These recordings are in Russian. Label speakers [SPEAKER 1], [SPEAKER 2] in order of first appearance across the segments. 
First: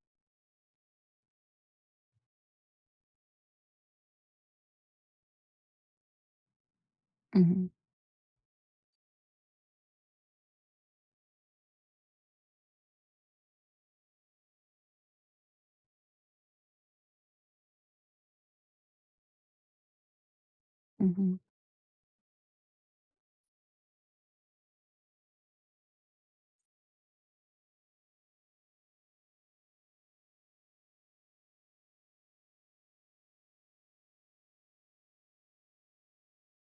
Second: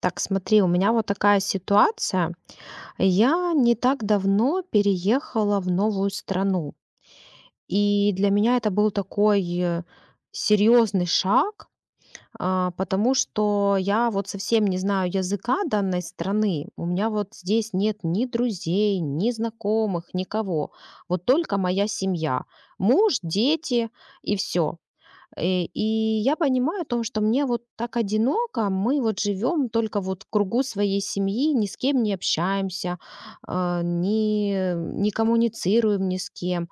[SPEAKER 1] Так, смотри, у меня вот такая ситуация. Я не так давно переехала в новую страну.
[SPEAKER 2] Мгм,
[SPEAKER 1] И для меня это был такой серьезный шаг, потому что я вот совсем не знаю языка данной страны. У меня вот здесь нет ни друзей, ни знакомых, никого. Вот
[SPEAKER 2] мгм.
[SPEAKER 1] только моя семья. Муж, дети и все. Э, И я понимаю о том, что мне вот так одиноко, мы вот живем только вот в кругу своей семьи, ни с кем не общаемся, а, ни, не коммуницируем ни с кем.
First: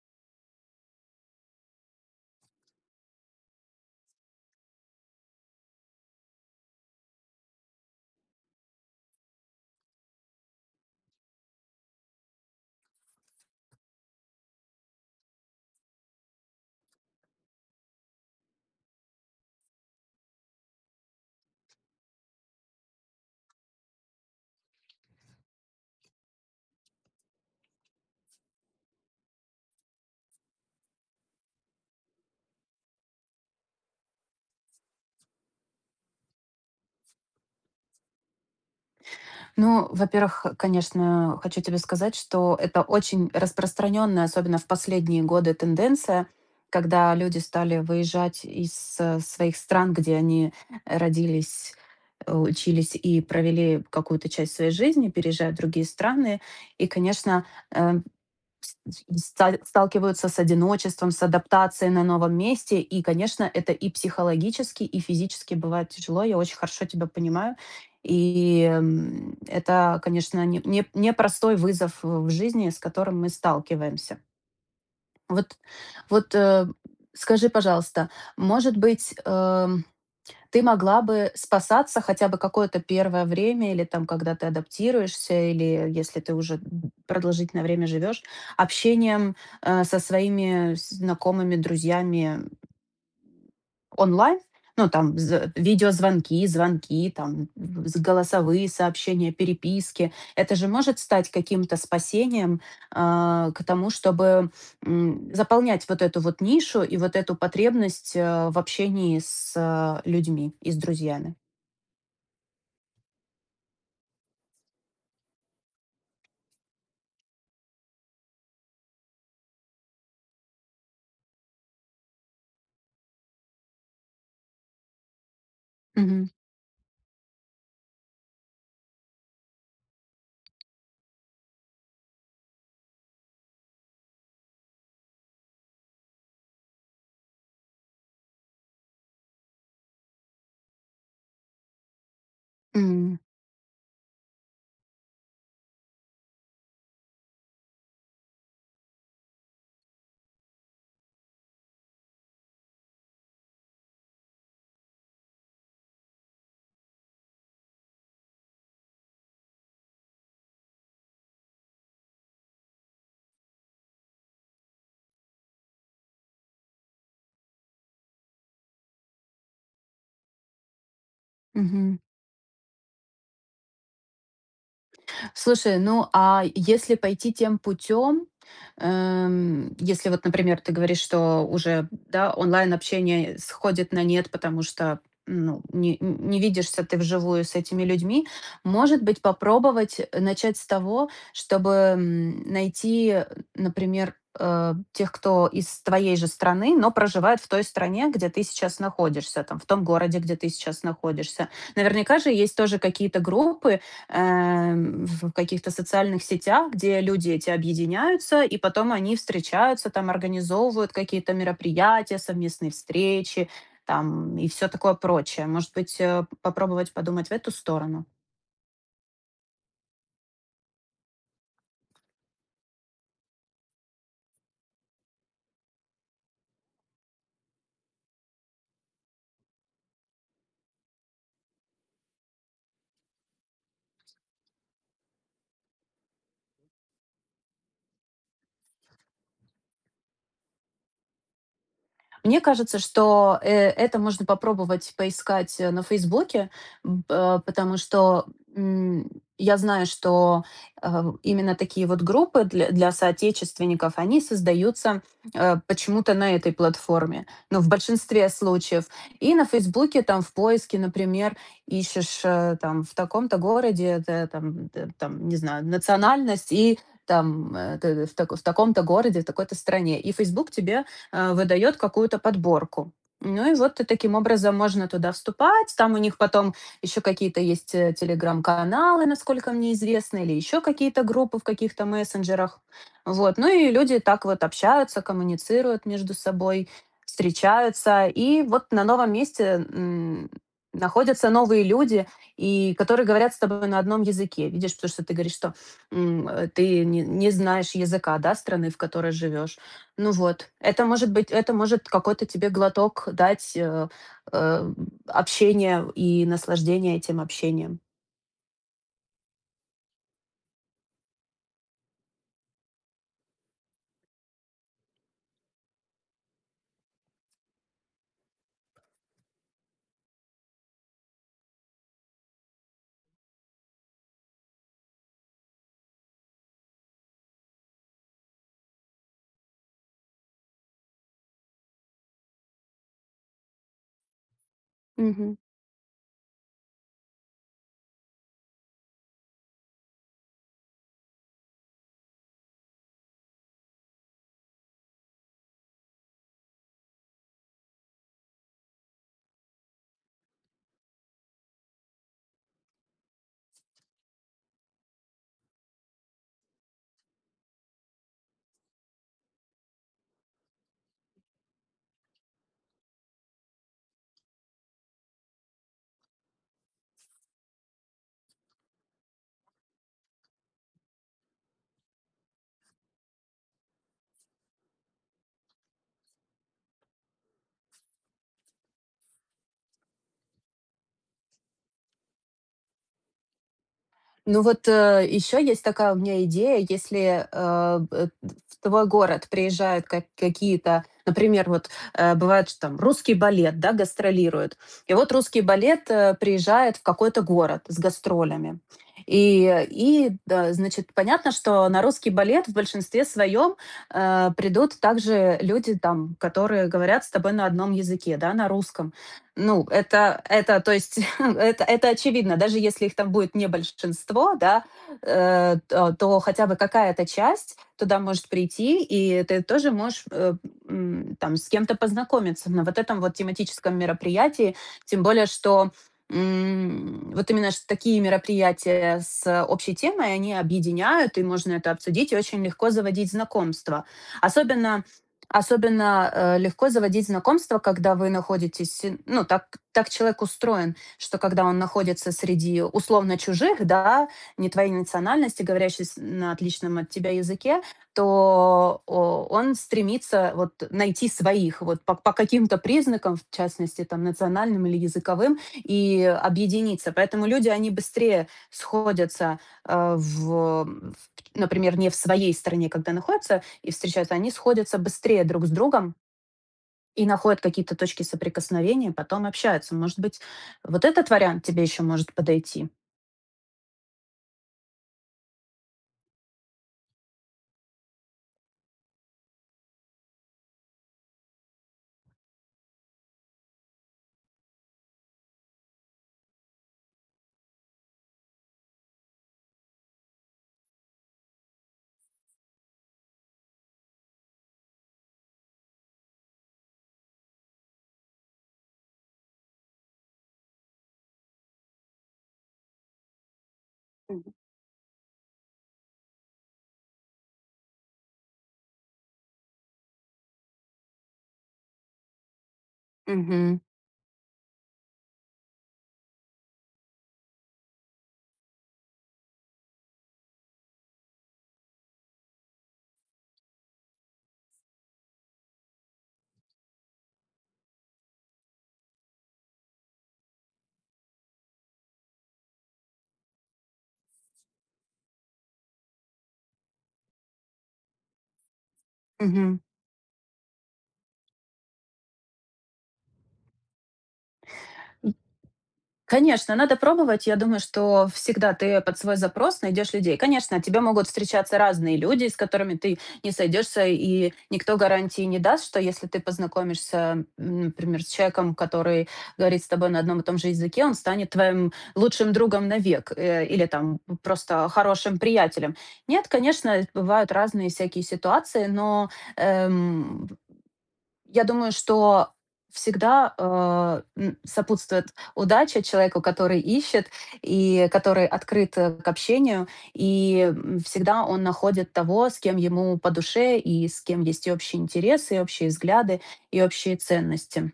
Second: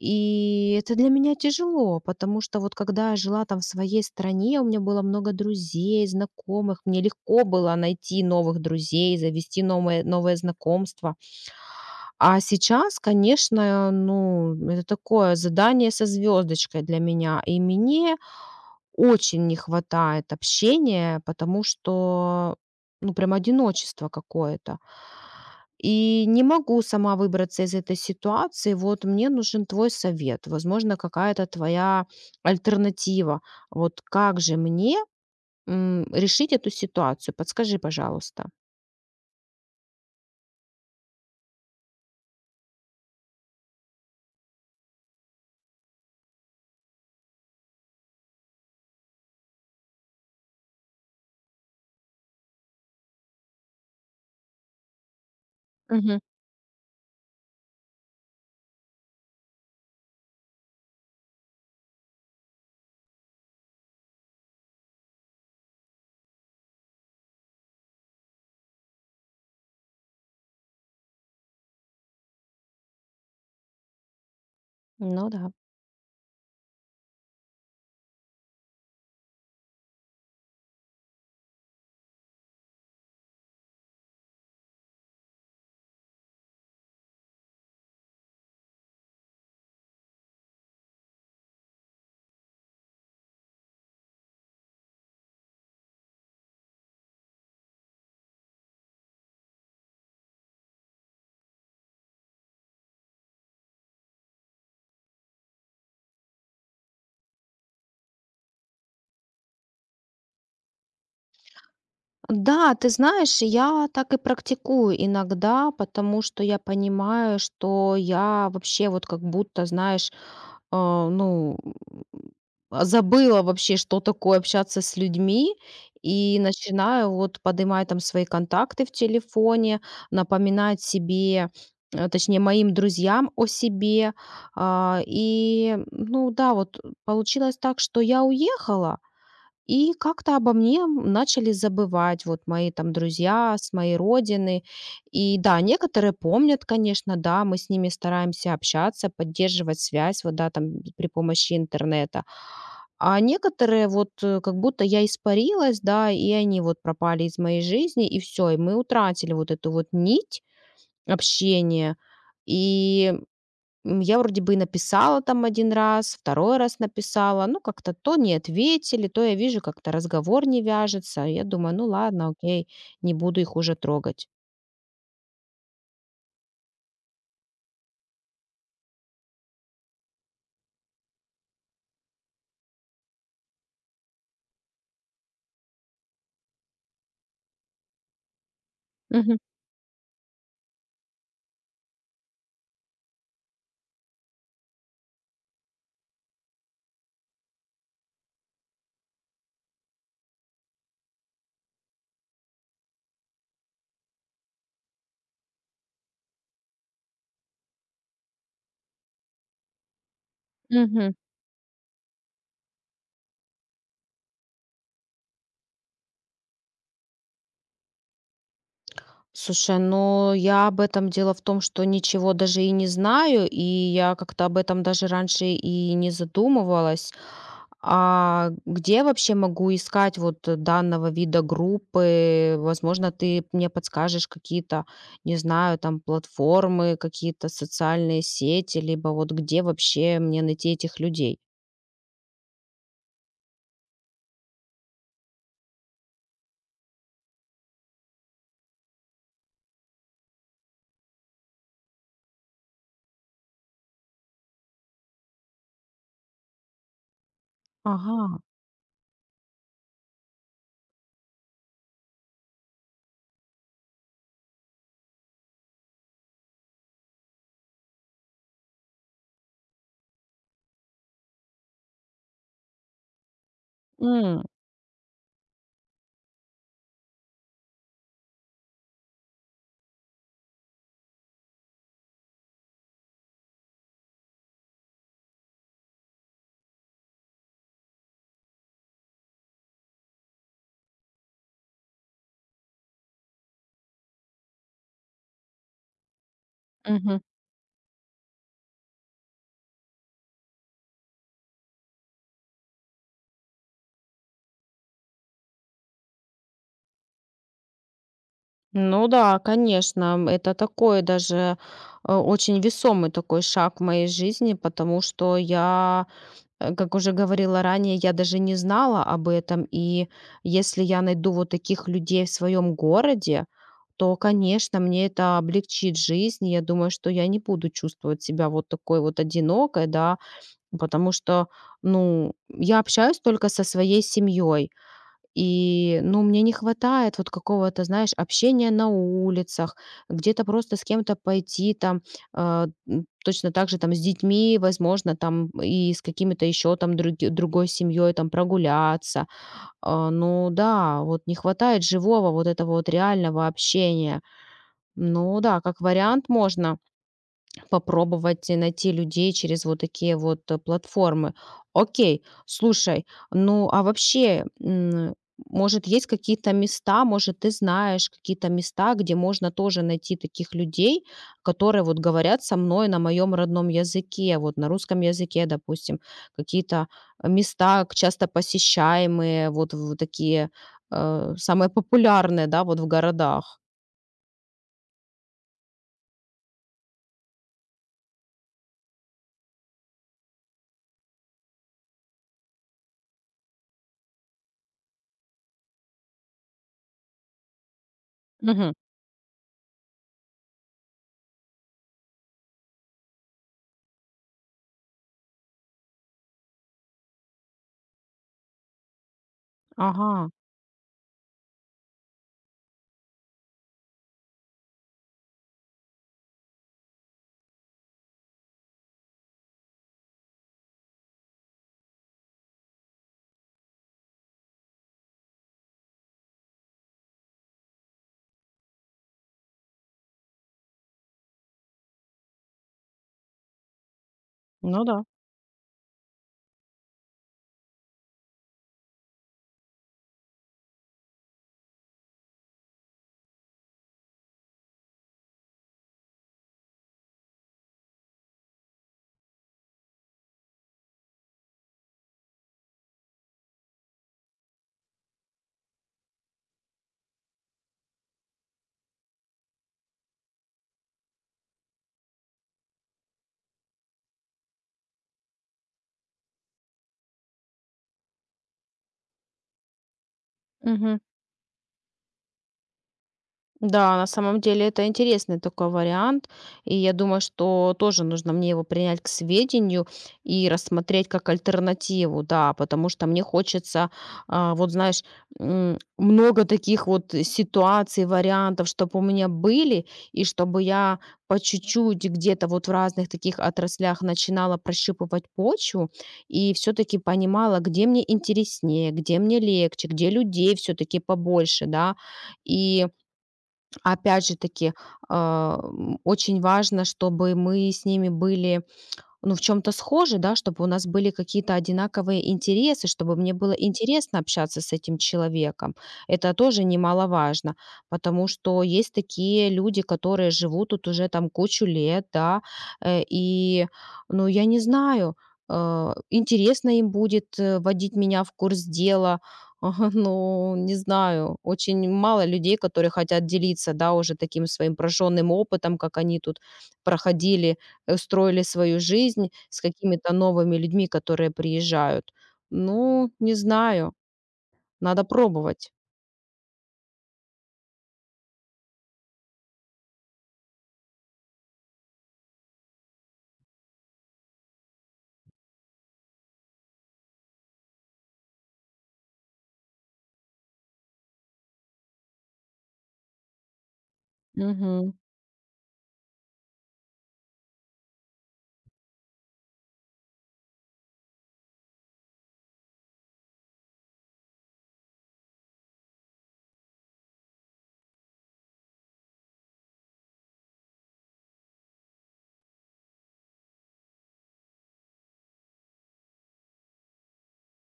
[SPEAKER 1] И это для меня тяжело, потому что вот когда я жила там в своей стране, у меня было много друзей, знакомых, мне легко было найти новых друзей, завести новое знакомство. А сейчас, конечно, ну, это такое задание со звездочкой для меня. И мне очень не хватает общения, потому что, ну, прям одиночество какое-то. И не могу сама выбраться из этой ситуации. Вот мне нужен твой совет, возможно, какая-то твоя альтернатива. Вот как же мне, решить эту ситуацию? Подскажи, пожалуйста.
[SPEAKER 2] Ну, во-первых, конечно, хочу тебе сказать, что это очень распространенная, особенно в последние годы, тенденция, когда люди стали выезжать из своих стран, где они родились, учились и провели какую-то часть своей жизни, переезжают в другие
[SPEAKER 1] Мгм.
[SPEAKER 2] страны. И, конечно, э, с и ста сталкиваются с одиночеством, с адаптацией на новом месте. И, конечно, это и психологически, и физически бывает тяжело. Я очень хорошо тебя понимаю. И, это, конечно, не не непростой вызов в жизни, с которым мы сталкиваемся.
[SPEAKER 1] Ну да.
[SPEAKER 2] Вот вот, скажи, пожалуйста, может быть, ты могла бы спасаться хотя бы какое-то первое время или там, когда ты адаптируешься, или если ты уже продолжительное время живешь, общением со своими знакомыми, друзьями онлайн, ну, там, видеозвонки, звонки, там, голосовые сообщения, переписки. Это же может стать каким-то спасением к тому, чтобы заполнять вот эту вот нишу и вот эту потребность в общении с людьми и с друзьями.
[SPEAKER 1] Да, ты знаешь, я так и практикую иногда, потому что я понимаю, что я вообще вот как будто, знаешь, а, ну, забыла вообще, что такое общаться с людьми,
[SPEAKER 2] Мгм.
[SPEAKER 1] и начинаю вот поднимать там свои контакты в телефоне, напоминать себе, точнее, моим друзьям о себе. Ну да, вот, получилось так, что я уехала, и как-то обо мне начали забывать вот мои там
[SPEAKER 2] М.
[SPEAKER 1] друзья с моей родины. И да, некоторые помнят, конечно, да, мы с ними стараемся общаться, поддерживать связь, вот да, там при помощи интернета. А некоторые вот, как будто я испарилась, да, и они вот пропали из моей жизни, и все, и мы утратили вот эту вот нить общения. И я вроде бы и написала там один раз, второй раз написала, ну, как-то то не ответили, то я вижу, как-то разговор не вяжется. Я думаю, ну
[SPEAKER 2] Мгм.
[SPEAKER 1] ладно, окей, не буду их уже трогать.
[SPEAKER 2] Слушай, ну а если пойти тем путем, если вот, например, ты говоришь, что уже да, онлайн-общение сходит на нет, потому что ну, не видишься ты вживую с этими людьми, может быть,
[SPEAKER 1] Мгм,
[SPEAKER 2] попробовать начать с того, чтобы найти, например, тех, кто из твоей же страны, но проживает в той стране, где ты сейчас находишься, там, в том городе, где ты сейчас находишься. Наверняка же есть тоже какие-то группы, в каких-то социальных сетях, где люди эти объединяются, и потом они встречаются, там организовывают
[SPEAKER 1] мгм.
[SPEAKER 2] какие-то мероприятия, совместные встречи, там и все такое прочее. Может быть, попробовать подумать в эту сторону?
[SPEAKER 1] Слушай, ну я об этом дело в том, что ничего даже и не знаю, и я как-то об этом даже раньше и не задумывалась. А где вообще могу искать вот данного вида группы? Возможно, ты мне подскажешь какие-то, не знаю, там платформы, какие-то социальные сети, либо вот где вообще мне найти этих людей?
[SPEAKER 2] Мне кажется, что, это можно попробовать поискать, на "Фейсбуке", потому что, м, я знаю, что, э, именно такие вот группы для соотечественников, они создаются, почему-то на этой платформе, ну, в
[SPEAKER 1] Ага.
[SPEAKER 2] большинстве случаев. И на "Фейсбуке", там, в поиске, например, ищешь, там, в таком-то городе, не знаю, национальность и там, э, т в тако в таком-то городе, в такой-то стране. И Facebook тебе выдает какую-то подборку. Ну и вот ты таким
[SPEAKER 1] М,
[SPEAKER 2] образом можно туда вступать. Там у них потом еще какие-то есть телеграм-каналы, насколько мне известно, или еще какие-то группы в каких-то мессенджерах. Вот. Ну и люди так вот общаются, коммуницируют между собой, встречаются. И вот на новом месте находятся новые люди, и которые говорят с тобой на одном языке. Видишь, потому что ты говоришь, что ты не,
[SPEAKER 1] мгм.
[SPEAKER 2] не знаешь языка, да, страны, в которой живешь. Ну вот, это может какой-то тебе глоток дать, э, общения и наслаждение этим общением.
[SPEAKER 1] Ну да, конечно, это такой даже очень весомый такой шаг в моей жизни, потому что как уже говорила ранее, я даже не знала об этом. И если я найду вот таких людей в своем городе, то, конечно, мне это облегчит жизнь. И я думаю, что я не буду чувствовать себя вот такой вот одинокой, да, потому что, ну, я общаюсь только со своей семьей.
[SPEAKER 2] Мгм.
[SPEAKER 1] И, ну, мне не хватает вот какого-то, знаешь, общения на улицах, где-то просто с кем-то пойти там, точно так же там с детьми, возможно, там и с какими-то еще там другой семьей там прогуляться. А, ну да, вот не хватает живого вот этого вот реального общения. Ну да, как вариант можно попробовать, найти людей через вот такие вот, платформы. Окей, слушай, ну, а вообще, может, есть какие-то места, может, ты знаешь какие-то места, где можно тоже найти таких людей, которые вот говорят со мной на моем родном языке, вот на русском языке, допустим, какие-то, места к часто посещаемые, вот в такие, самые популярные, да, вот в городах.
[SPEAKER 2] Ну вот, еще есть такая у меня идея, если, в твой город приезжают как какие-то, например, вот, бывает, что там русский балет, да, гастролирует. И вот русский балет, приезжает в какой-то город с гастролями.
[SPEAKER 1] Мгм.
[SPEAKER 2] И, да, значит, понятно, что на русский балет в большинстве своем, придут также люди там, которые говорят с тобой на одном языке, да, на русском. Ну, это
[SPEAKER 1] Ага,
[SPEAKER 2] это, то есть, это очевидно. Даже если их там будет не большинство, да, э, то то хотя бы какая-то часть туда может прийти, и ты тоже можешь, там с кем-то познакомиться на вот этом вот тематическом мероприятии. Тем более, что, вот именно ш такие мероприятия с общей темой, они объединяют, и можно это обсудить, и очень легко заводить знакомства. Особенно
[SPEAKER 1] ну да.
[SPEAKER 2] Особенно, легко заводить знакомства, когда вы находитесь, ну, так человек устроен, что когда он находится среди условно чужих, да, не твоей национальности, говорящих с на отличном от тебя языке, то о он стремится вот найти своих вот по каким-то признакам, в частности, там, национальным или языковым, и объединиться. Поэтому люди, они быстрее сходятся, э, в например, не в своей стране, когда находятся, и встречаются, они сходятся быстрее друг с другом и находят какие-то точки соприкосновения, потом общаются. Может быть, вот
[SPEAKER 1] Мгм.
[SPEAKER 2] этот вариант тебе еще может подойти?
[SPEAKER 1] Да, на самом деле это интересный такой вариант, и я думаю, что тоже нужно мне его принять к сведению и рассмотреть как альтернативу, да, потому что мне хочется, вот знаешь, много таких вот ситуаций, вариантов, чтобы у меня были, и чтобы я по чуть-чуть где-то вот в разных таких отраслях начинала прощупывать почву и все-таки понимала, где мне интереснее, где мне легче, где людей все-таки побольше, да, и опять
[SPEAKER 2] Мгм.
[SPEAKER 1] же таки, очень важно, чтобы мы с ними были ну, в чем то схожи, да, чтобы у нас были какие-то одинаковые интересы, чтобы мне было
[SPEAKER 2] Мгм.
[SPEAKER 1] интересно общаться с этим человеком. Это тоже немаловажно, потому что есть такие люди, которые живут тут уже там кучу лет, да, э, и, ну, я не знаю, интересно им будет, вводить меня в курс дела. Ну, не знаю, очень мало людей, которые хотят делиться, да, уже таким своим прожжённым опытом, как они тут проходили строили свою жизнь
[SPEAKER 2] Мгм.
[SPEAKER 1] с какими-то новыми людьми, которые приезжают. Ну, не знаю, надо пробовать.
[SPEAKER 2] Конечно, надо пробовать. Я думаю, что всегда ты под свой запрос найдешь людей. Конечно, тебе могут встречаться разные люди, с которыми ты не сойдешься, и никто гарантии не даст, что если ты познакомишься, например, с человеком, который говорит с тобой на одном и том же языке, он станет твоим лучшим другом навек или там просто
[SPEAKER 1] Мгм.
[SPEAKER 2] хорошим приятелем. Нет, конечно, бывают разные всякие ситуации, но эм, я думаю, что всегда, сопутствует удача человеку, который ищет и который открыт, к общению. И, всегда он находит того, с кем ему по душе и с кем есть и общие интересы, и общие взгляды, и общие ценности.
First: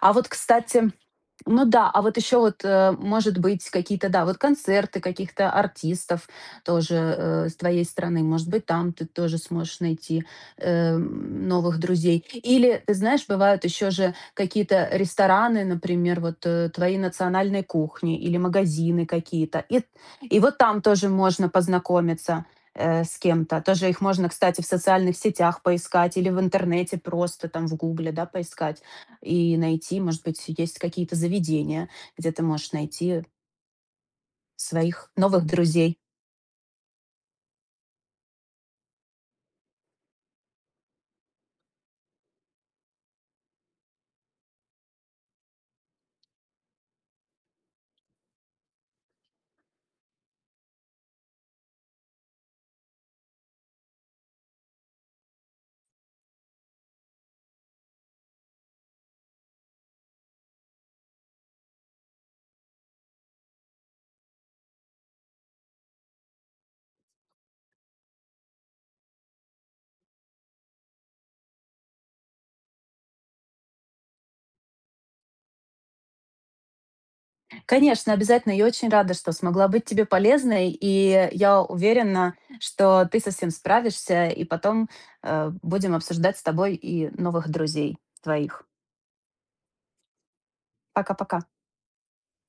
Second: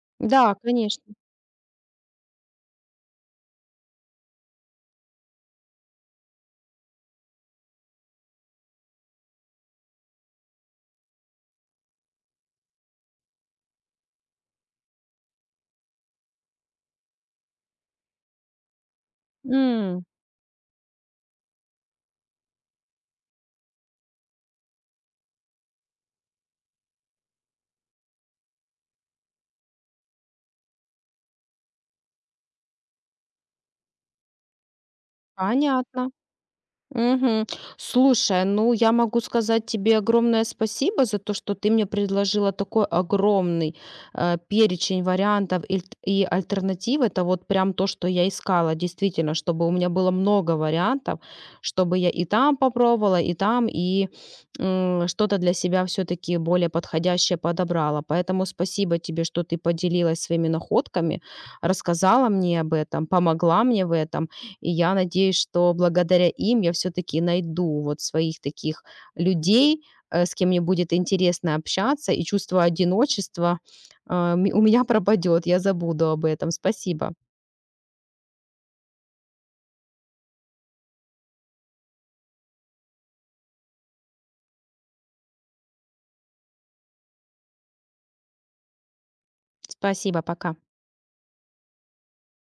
[SPEAKER 2] А вот,
[SPEAKER 1] Да,
[SPEAKER 2] кстати
[SPEAKER 1] конечно.
[SPEAKER 2] Ну да, а вот еще вот, может быть, какие-то, да, вот концерты каких-то артистов тоже с твоей стороны. Может быть, там ты тоже сможешь найти новых друзей. Или, ты знаешь, бывают еще же какие-то рестораны, например, вот твоей национальной кухни или магазины какие-то. И,
[SPEAKER 1] М,
[SPEAKER 2] и вот там тоже можно познакомиться с кем-то. Тоже их можно, кстати, в социальных сетях поискать или в интернете просто там в Гугле, да, поискать и найти, может быть, есть какие-то заведения, где ты можешь найти своих новых друзей.
[SPEAKER 1] понятно. Мгм. Слушай, ну я могу сказать тебе огромное спасибо за то, что ты мне предложила такой огромный перечень вариантов и альтернатив. Это вот прям то, что я искала, действительно, чтобы у меня было много вариантов, чтобы я и там попробовала, и там, и что-то для себя все-таки более подходящее подобрала. Поэтому спасибо тебе, что ты поделилась своими находками, рассказала мне об этом, помогла мне в этом. И я надеюсь, что благодаря им я все таки найду вот своих таких людей, с кем мне будет интересно общаться, и чувство одиночества, а, ме у меня пропадет, я забуду об этом. Спасибо.
[SPEAKER 2] Конечно, обязательно. Я очень рада, что смогла быть тебе полезной, и я уверена, что ты со всем справишься, и потом будем обсуждать с тобой и новых друзей твоих.
[SPEAKER 1] Спасибо, пока.
[SPEAKER 2] Пока-пока.